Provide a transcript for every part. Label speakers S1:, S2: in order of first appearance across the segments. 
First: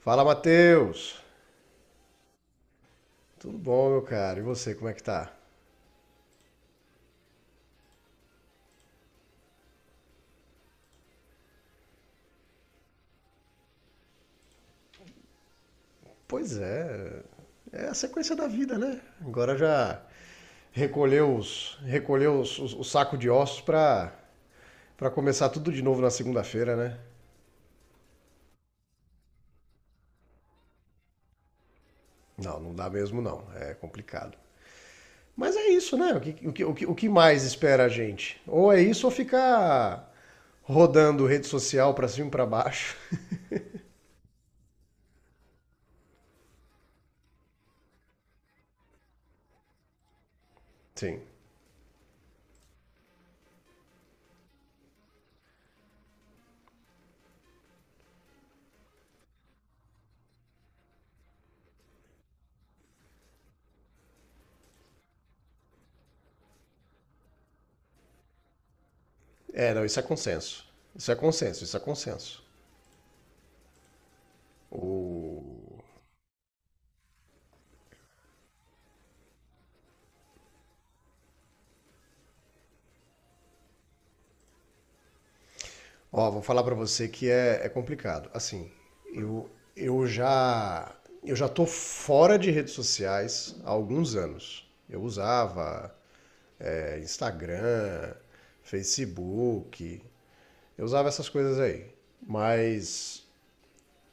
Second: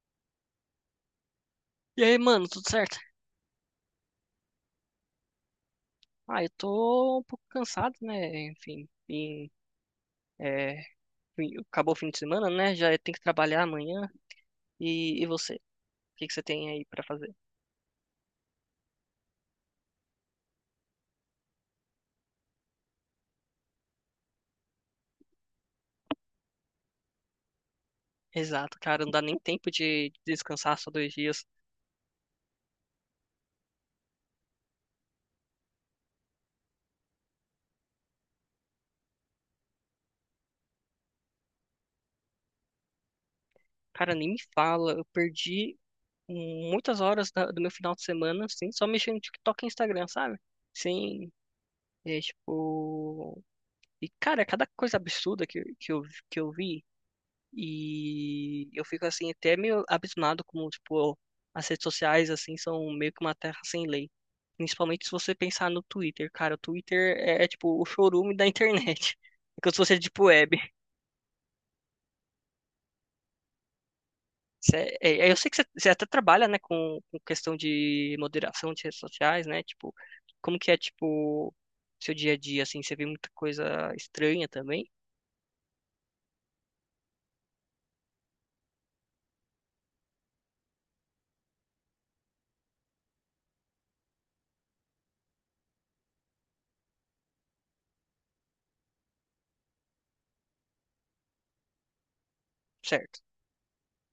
S1: Fala, Matheus!
S2: E aí, mano, tudo certo?
S1: Tudo bom, meu cara? E você, como é que tá?
S2: Ah, eu tô um pouco cansado, né? Enfim, é, acabou o fim de semana, né? Já tem que trabalhar amanhã. E você? O que que você
S1: Pois
S2: tem aí pra
S1: é,
S2: fazer?
S1: é a sequência da vida, né? Agora já o saco de ossos pra começar tudo de novo na segunda-feira, né?
S2: Exato, cara, não dá nem tempo de descansar só 2 dias.
S1: Não, não dá mesmo não, é complicado. Mas é isso, né? O que mais espera a gente? Ou é isso ou ficar rodando rede social pra cima e pra baixo.
S2: Cara, nem me fala, eu perdi muitas horas do meu final de semana, assim, só mexendo no TikTok e Instagram, sabe?
S1: Sim.
S2: Sim, é tipo. E, cara, é cada coisa absurda que eu vi. E eu fico assim até meio abismado como tipo as redes sociais assim são meio que uma terra sem lei. Principalmente se você pensar no Twitter, cara, o Twitter é tipo o chorume da internet.
S1: É,
S2: Enquanto
S1: não,
S2: você
S1: isso
S2: é
S1: é
S2: tipo web.
S1: consenso. Isso é consenso, isso é consenso.
S2: Eu sei que você até trabalha, né, com questão de moderação de redes sociais, né? Tipo, como que é tipo seu dia a dia assim, você vê muita coisa estranha também,
S1: Ó, vou falar pra você é complicado. Assim, eu, eu já eu já tô fora de redes sociais há alguns anos. Eu usava Instagram, Facebook, eu usava essas coisas aí.
S2: certo?
S1: Mas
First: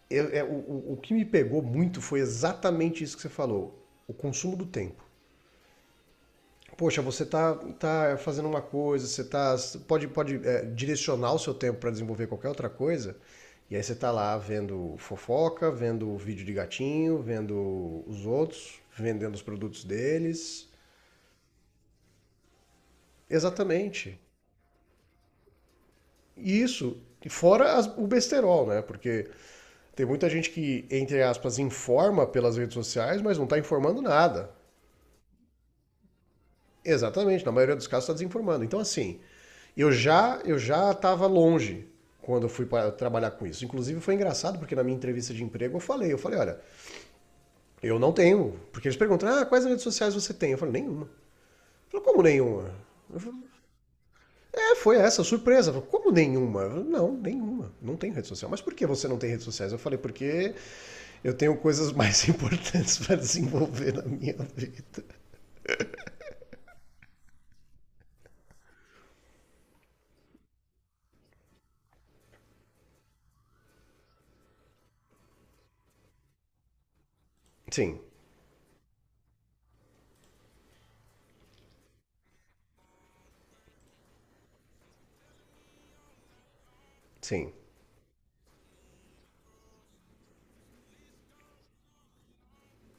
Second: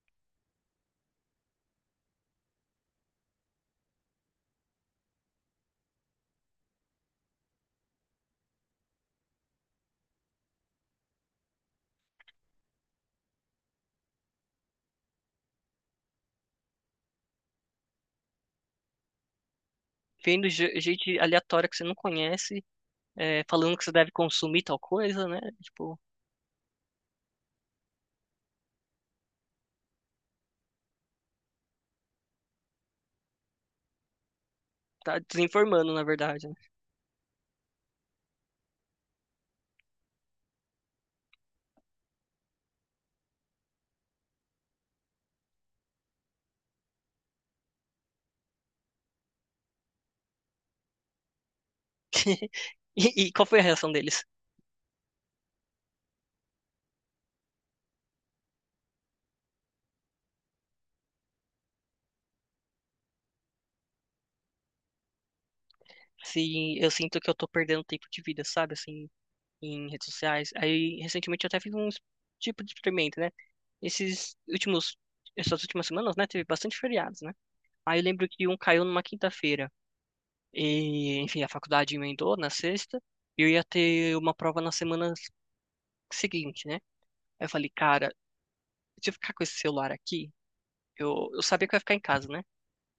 S1: o que me pegou muito foi exatamente isso que você falou, o consumo do tempo. Poxa, tá fazendo uma coisa, você tá pode direcionar o seu tempo para desenvolver qualquer outra coisa, e aí você tá lá vendo fofoca, vendo vídeo de gatinho, vendo os outros, vendendo os produtos
S2: Vendo
S1: deles.
S2: gente aleatória que você não conhece, falando que você deve
S1: Exatamente.
S2: consumir tal coisa, né? Tipo,
S1: E isso, e fora o besterol, né? Porque tem muita gente que, entre aspas, informa pelas redes sociais, mas não tá informando nada.
S2: tá desinformando, na verdade, né?
S1: Exatamente, na maioria dos casos está desinformando. Então, assim, eu já estava longe quando eu fui para trabalhar com isso. Inclusive foi engraçado porque na minha entrevista de emprego eu falei, olha, eu não tenho, porque eles perguntam: "Ah, quais redes sociais você tem?" Eu falei: "Nenhuma". Eu falei, como nenhuma?
S2: E,
S1: Eu
S2: e
S1: falei,
S2: qual foi a reação deles?
S1: foi essa surpresa. Eu falei, como nenhuma? Eu falei, não, nenhuma. Não tenho rede social. Mas por que você não tem redes sociais? Eu falei, porque eu tenho coisas mais importantes para desenvolver na minha vida.
S2: Se eu sinto que eu tô perdendo tempo de vida, sabe, assim, em redes sociais. Aí, recentemente, eu até fiz um tipo de experimento, né? Esses últimos, essas últimas semanas, né, teve bastante feriados, né?
S1: Sim,
S2: Aí eu lembro que um caiu numa quinta-feira. E, enfim, a faculdade emendou na sexta. E eu ia ter uma prova na semana seguinte, né? Aí eu
S1: sim,
S2: falei, cara, se eu ficar com esse celular aqui, eu sabia que eu ia ficar em casa, né?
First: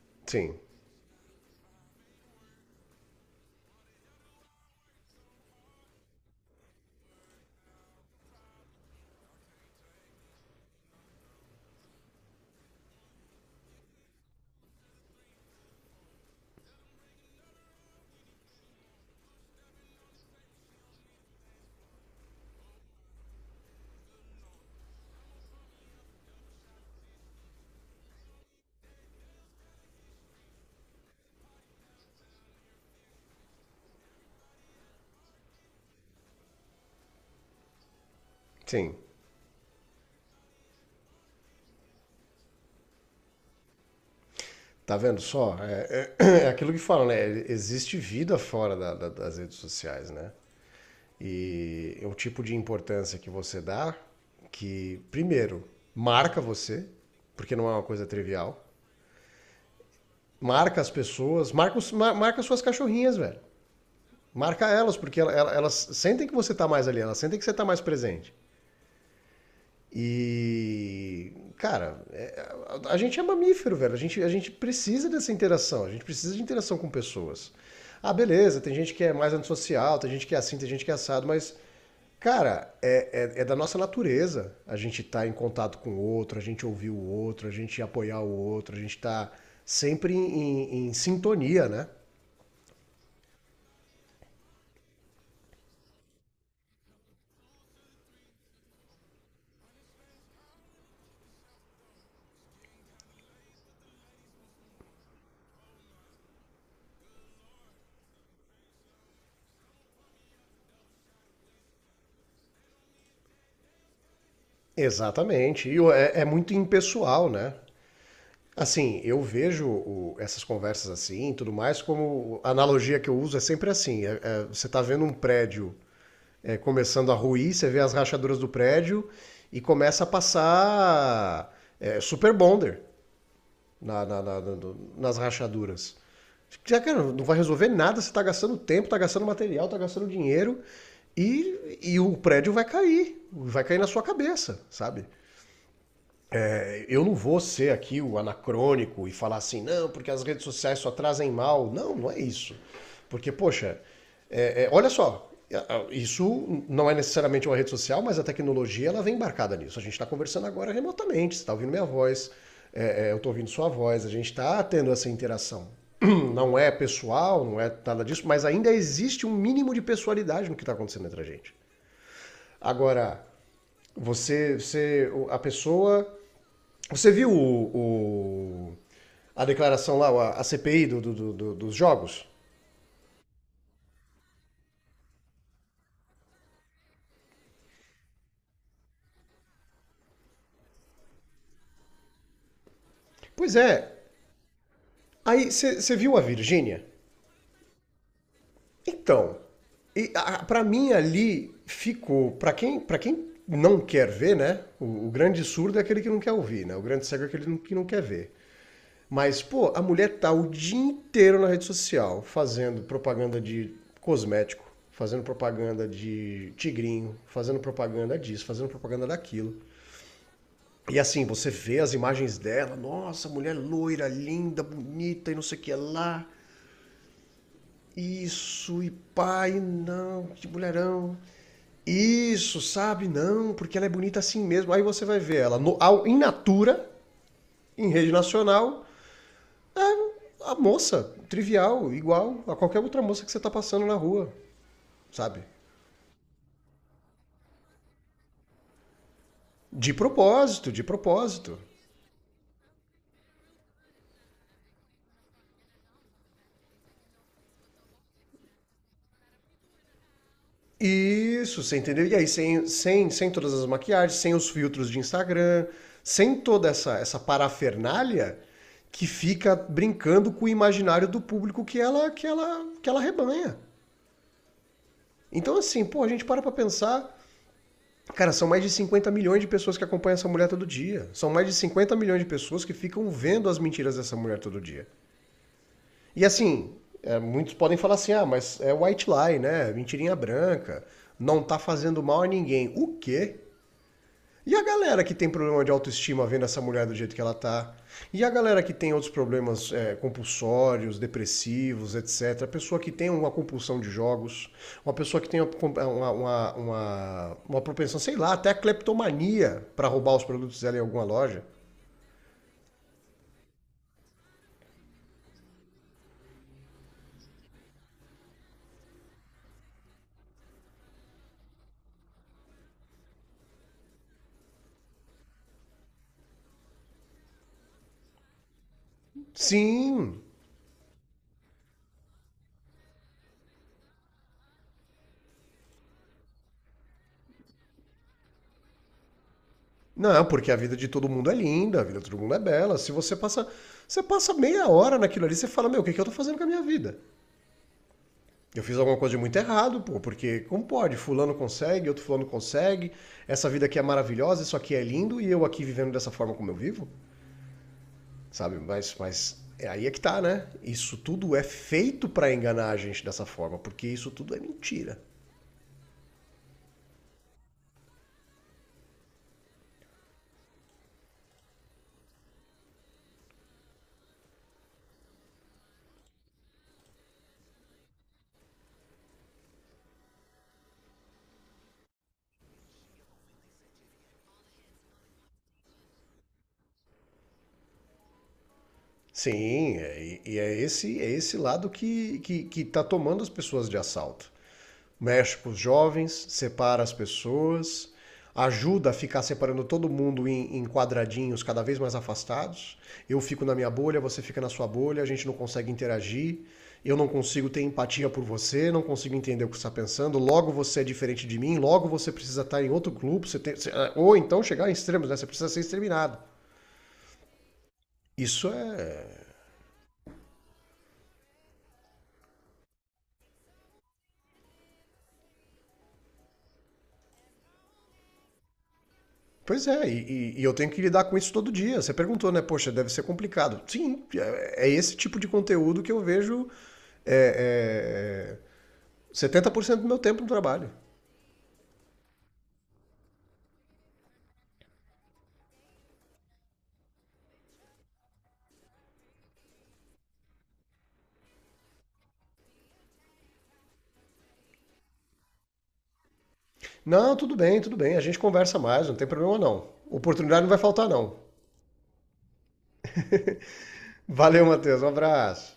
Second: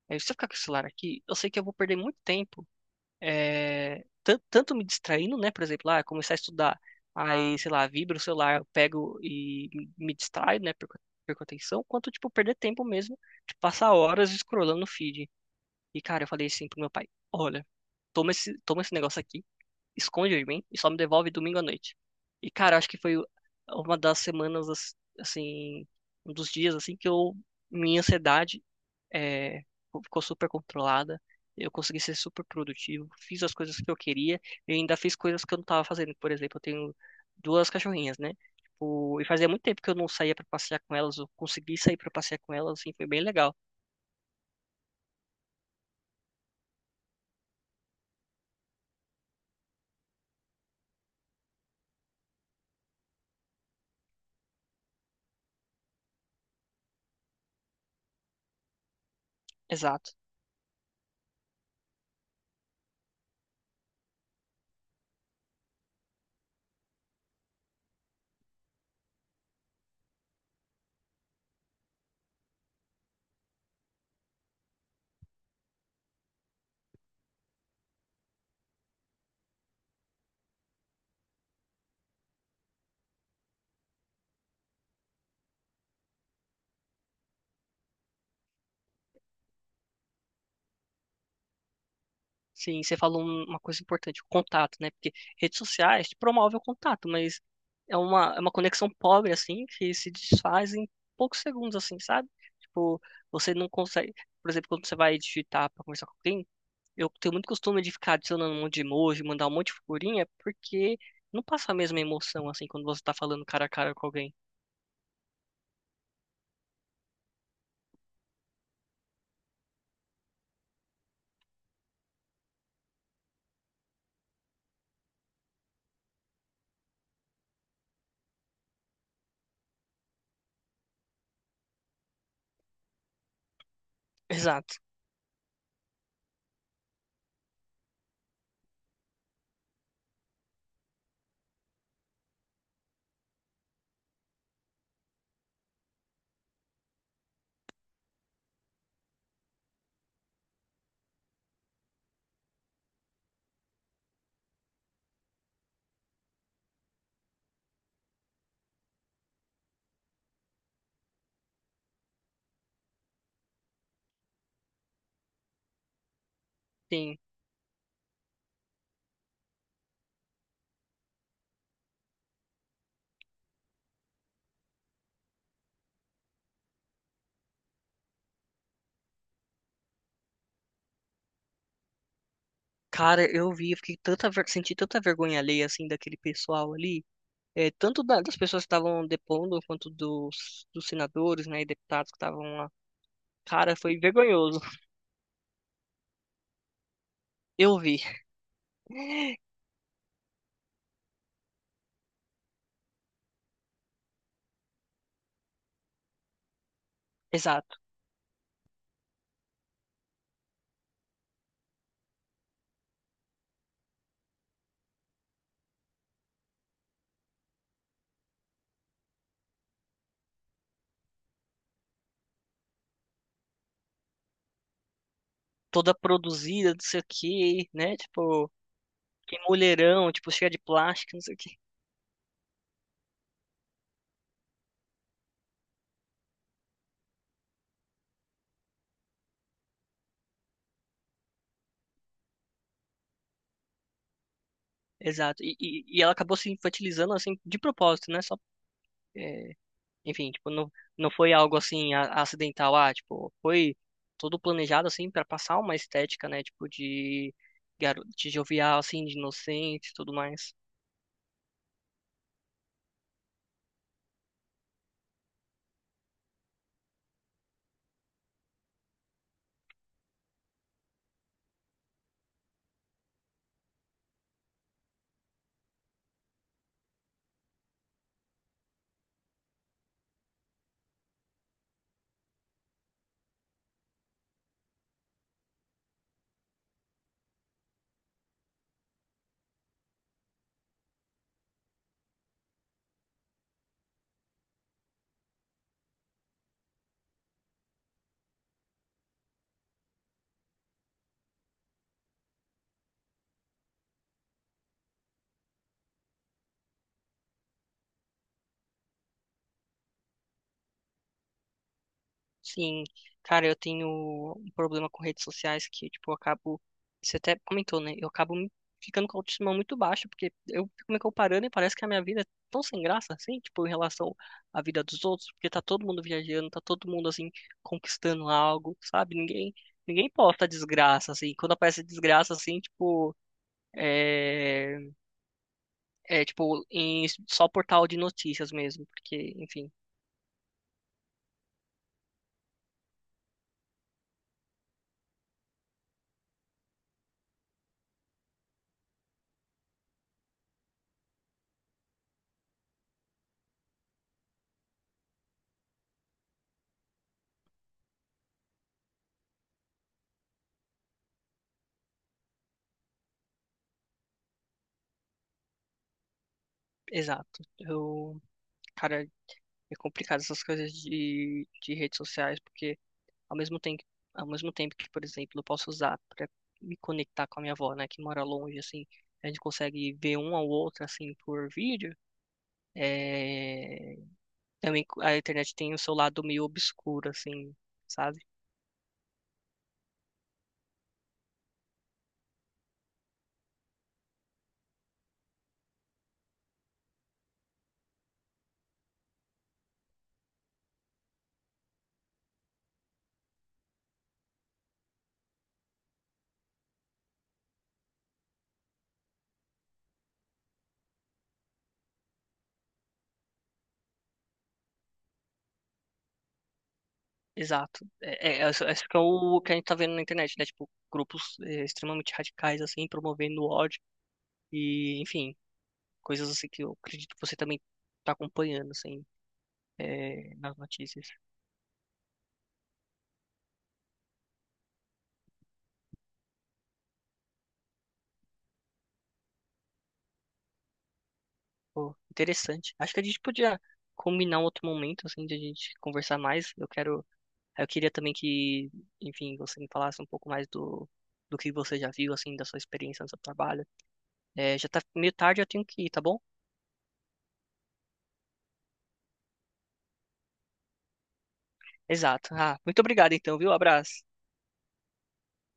S2: Aí, se eu ficar com
S1: sim,
S2: o celular aqui, eu sei que eu vou perder muito tempo, tanto me distraindo, né? Por exemplo, ah, começar a estudar, aí, sei lá, vibra o celular, eu pego e me distraio, né? Perco a atenção, quanto, tipo, perder tempo mesmo, de passar horas scrollando no feed. E, cara, eu falei assim pro meu pai, olha, toma esse negócio aqui, esconde de mim e só me devolve domingo à noite. E, cara, acho que foi uma das semanas, assim, um dos dias, assim, minha ansiedade é, ficou super controlada. Eu consegui ser super produtivo, fiz as coisas que eu queria e ainda fiz coisas que eu não estava fazendo. Por exemplo, eu tenho duas cachorrinhas, né?
S1: sim.
S2: Tipo, e fazia muito tempo que eu não saía para passear com elas, eu consegui sair para passear com elas, assim, foi bem legal.
S1: Tá vendo só? É aquilo que falam, né? Existe vida fora das redes sociais, né? E é o tipo de importância que você dá que, primeiro, marca você, porque não é uma coisa trivial.
S2: Exato.
S1: Marca as pessoas, marca suas cachorrinhas, velho. Marca elas, porque elas sentem que você tá mais ali, elas sentem que você tá mais presente. E, cara, a gente é mamífero, velho. A gente precisa dessa interação. A gente precisa de interação com pessoas. Ah, beleza, tem gente que é mais antissocial, tem gente que é assim, tem gente que é assado, mas, cara, é da nossa natureza a gente estar em contato com o outro, a gente ouvir o outro, a gente apoiar o outro, a gente tá sempre em em sintonia, né?
S2: Sim, você falou uma coisa importante, o contato, né? Porque redes sociais te promove o contato, mas é uma conexão pobre, assim, que se desfaz em poucos segundos, assim, sabe? Tipo, você não consegue. Por exemplo, quando você vai digitar para conversar com alguém, eu tenho muito costume de ficar adicionando um monte de emoji, mandar um monte de figurinha, porque não passa a mesma emoção assim quando você tá falando cara a cara com alguém.
S1: Exatamente. É muito impessoal, né? Assim, essas conversas assim e tudo mais, como a analogia que eu uso é sempre assim: você está vendo um prédio começando a ruir, você vê as rachaduras do prédio e começa a passar super bonder
S2: Exato.
S1: nas rachaduras. Já, cara, não vai resolver nada, você está gastando tempo, está gastando material, está gastando dinheiro e o prédio vai cair na sua cabeça, sabe? Eu não vou ser aqui o anacrônico e falar assim, não, porque as redes sociais só trazem mal. Não, não é isso. Porque, poxa, olha só, isso não é necessariamente uma rede social, mas a tecnologia ela vem embarcada nisso. A gente está conversando agora remotamente, você está ouvindo minha voz, eu estou ouvindo sua voz, a gente está tendo essa interação. Não é
S2: Sim.
S1: pessoal, não é nada disso, mas ainda existe um mínimo de pessoalidade no que está acontecendo entre a gente. Agora, você a pessoa você viu o- a declaração lá, a CPI dos jogos?
S2: Cara, eu vi, eu fiquei tanta, senti tanta vergonha alheia assim daquele pessoal ali, tanto das pessoas que estavam depondo quanto dos senadores, né, e deputados que estavam lá.
S1: Pois
S2: Cara,
S1: é.
S2: foi vergonhoso.
S1: Aí você viu a Virgínia?
S2: Eu vi.
S1: Então, para mim ali ficou, para quem não quer ver, né? O grande surdo é aquele que não quer ouvir, né? O grande cego é aquele que
S2: Exato.
S1: não quer ver. Mas, pô, a mulher tá o dia inteiro na rede social fazendo propaganda de cosmético, fazendo propaganda de tigrinho, fazendo propaganda disso, fazendo propaganda daquilo. E assim, você vê as imagens dela, nossa, mulher loira, linda, bonita e não sei o que é
S2: Toda
S1: lá.
S2: produzida, não sei o quê, né? Tipo,
S1: Isso, e
S2: que
S1: pai,
S2: mulherão,
S1: não,
S2: tipo,
S1: que
S2: cheia de plástico,
S1: mulherão.
S2: não sei o quê.
S1: Isso, sabe? Não, porque ela é bonita assim mesmo. Aí você vai ver ela no, ao, in natura, em rede nacional, é a moça, trivial, igual a qualquer outra moça que você tá passando na rua, sabe?
S2: Exato. E ela acabou se infantilizando, assim, de propósito, né? Só, é,
S1: De
S2: enfim, tipo, não,
S1: propósito, de
S2: não foi
S1: propósito.
S2: algo, assim, acidental. Ah, tipo, foi todo planejado, assim, para passar uma estética, né? Tipo, de, garo de jovial, assim, de inocente e tudo mais.
S1: Isso, você entendeu? E aí, sem todas as maquiagens, sem os filtros de Instagram, sem toda essa, essa parafernália que fica brincando com o imaginário do público que ela rebanha. Então, assim, pô, a gente para pra pensar. Cara, são mais de 50 milhões de pessoas que acompanham essa mulher todo dia. São mais de 50 milhões de pessoas que ficam vendo as mentiras dessa mulher todo dia. E assim, é, muitos podem falar assim: ah, mas é white lie, né? Mentirinha branca. Não tá fazendo mal a ninguém. O quê? E a galera que tem problema de autoestima vendo essa mulher do jeito que ela tá? E a galera que tem outros problemas compulsórios, depressivos, etc. A pessoa que tem uma compulsão de jogos, uma pessoa que tem uma propensão, sei lá, até a cleptomania para roubar os produtos dela em alguma loja.
S2: Sim, cara, eu tenho um problema com redes sociais que, tipo, eu acabo. Você até comentou, né? Eu acabo ficando com a autoestima muito baixa, porque eu fico me comparando e parece que a minha vida é tão sem graça, assim, tipo, em relação à vida dos outros, porque tá todo mundo viajando, tá todo mundo, assim, conquistando algo, sabe? Ninguém
S1: Sim,
S2: posta desgraça, assim. Quando aparece desgraça, assim, tipo, é, é tipo, em só portal de notícias mesmo, porque, enfim,
S1: não, porque a vida de todo mundo é linda, a vida de todo mundo é bela. Se você passa, você passa meia hora naquilo ali, você fala, meu, o que eu tô fazendo com a minha vida? Eu fiz alguma coisa de muito errado, pô, porque como pode? Fulano consegue, outro fulano consegue, essa vida aqui é maravilhosa, isso aqui é lindo, e eu aqui vivendo dessa forma como eu vivo, sabe? Mas é aí é que tá, né? Isso tudo é feito para enganar a gente dessa forma, porque isso tudo é mentira.
S2: exato. Eu. Cara, é complicado essas coisas de redes sociais, porque ao mesmo tempo, ao mesmo tempo que, por exemplo, eu posso usar para me conectar com a minha avó, né, que mora longe, assim, a gente consegue ver um ao outro, assim, por vídeo, é... Também a internet tem o seu lado meio obscuro, assim, sabe?
S1: Sim, e é é esse lado que que está tomando as pessoas de assalto. Mexe com os jovens, separa as pessoas, ajuda a ficar separando todo mundo em quadradinhos cada vez mais afastados. Eu fico na minha bolha, você fica na sua bolha, a gente não consegue interagir, eu não consigo ter empatia por você, não consigo entender o que você está pensando, logo você é diferente de mim, logo você precisa estar em outro grupo, ou então chegar em extremos, né? Você precisa ser exterminado.
S2: Exato. É,
S1: Isso
S2: é, isso isso que é
S1: é.
S2: o que a gente tá vendo na internet, né? Tipo, grupos extremamente radicais, assim, promovendo ódio e, enfim, coisas assim que eu acredito que você também tá acompanhando, assim,
S1: Pois é, e, e e eu
S2: nas
S1: tenho que lidar
S2: notícias.
S1: com isso todo dia. Você perguntou, né? Poxa, deve ser complicado. Sim, é é esse tipo de conteúdo que eu vejo é, é, 70% do meu tempo no trabalho.
S2: Pô, interessante. Acho que a gente podia combinar um outro momento, assim, de a gente conversar mais. Eu queria também que, enfim, você me falasse um pouco mais do que você já viu, assim, da sua experiência no seu trabalho. É, já tá meio tarde, eu tenho que ir, tá bom?
S1: Não, tudo bem, tudo bem. A gente conversa mais, não tem problema não. Oportunidade não vai faltar, não.
S2: Exato. Ah, muito obrigado, então, viu? Abraço.
S1: Valeu, Matheus. Um abraço.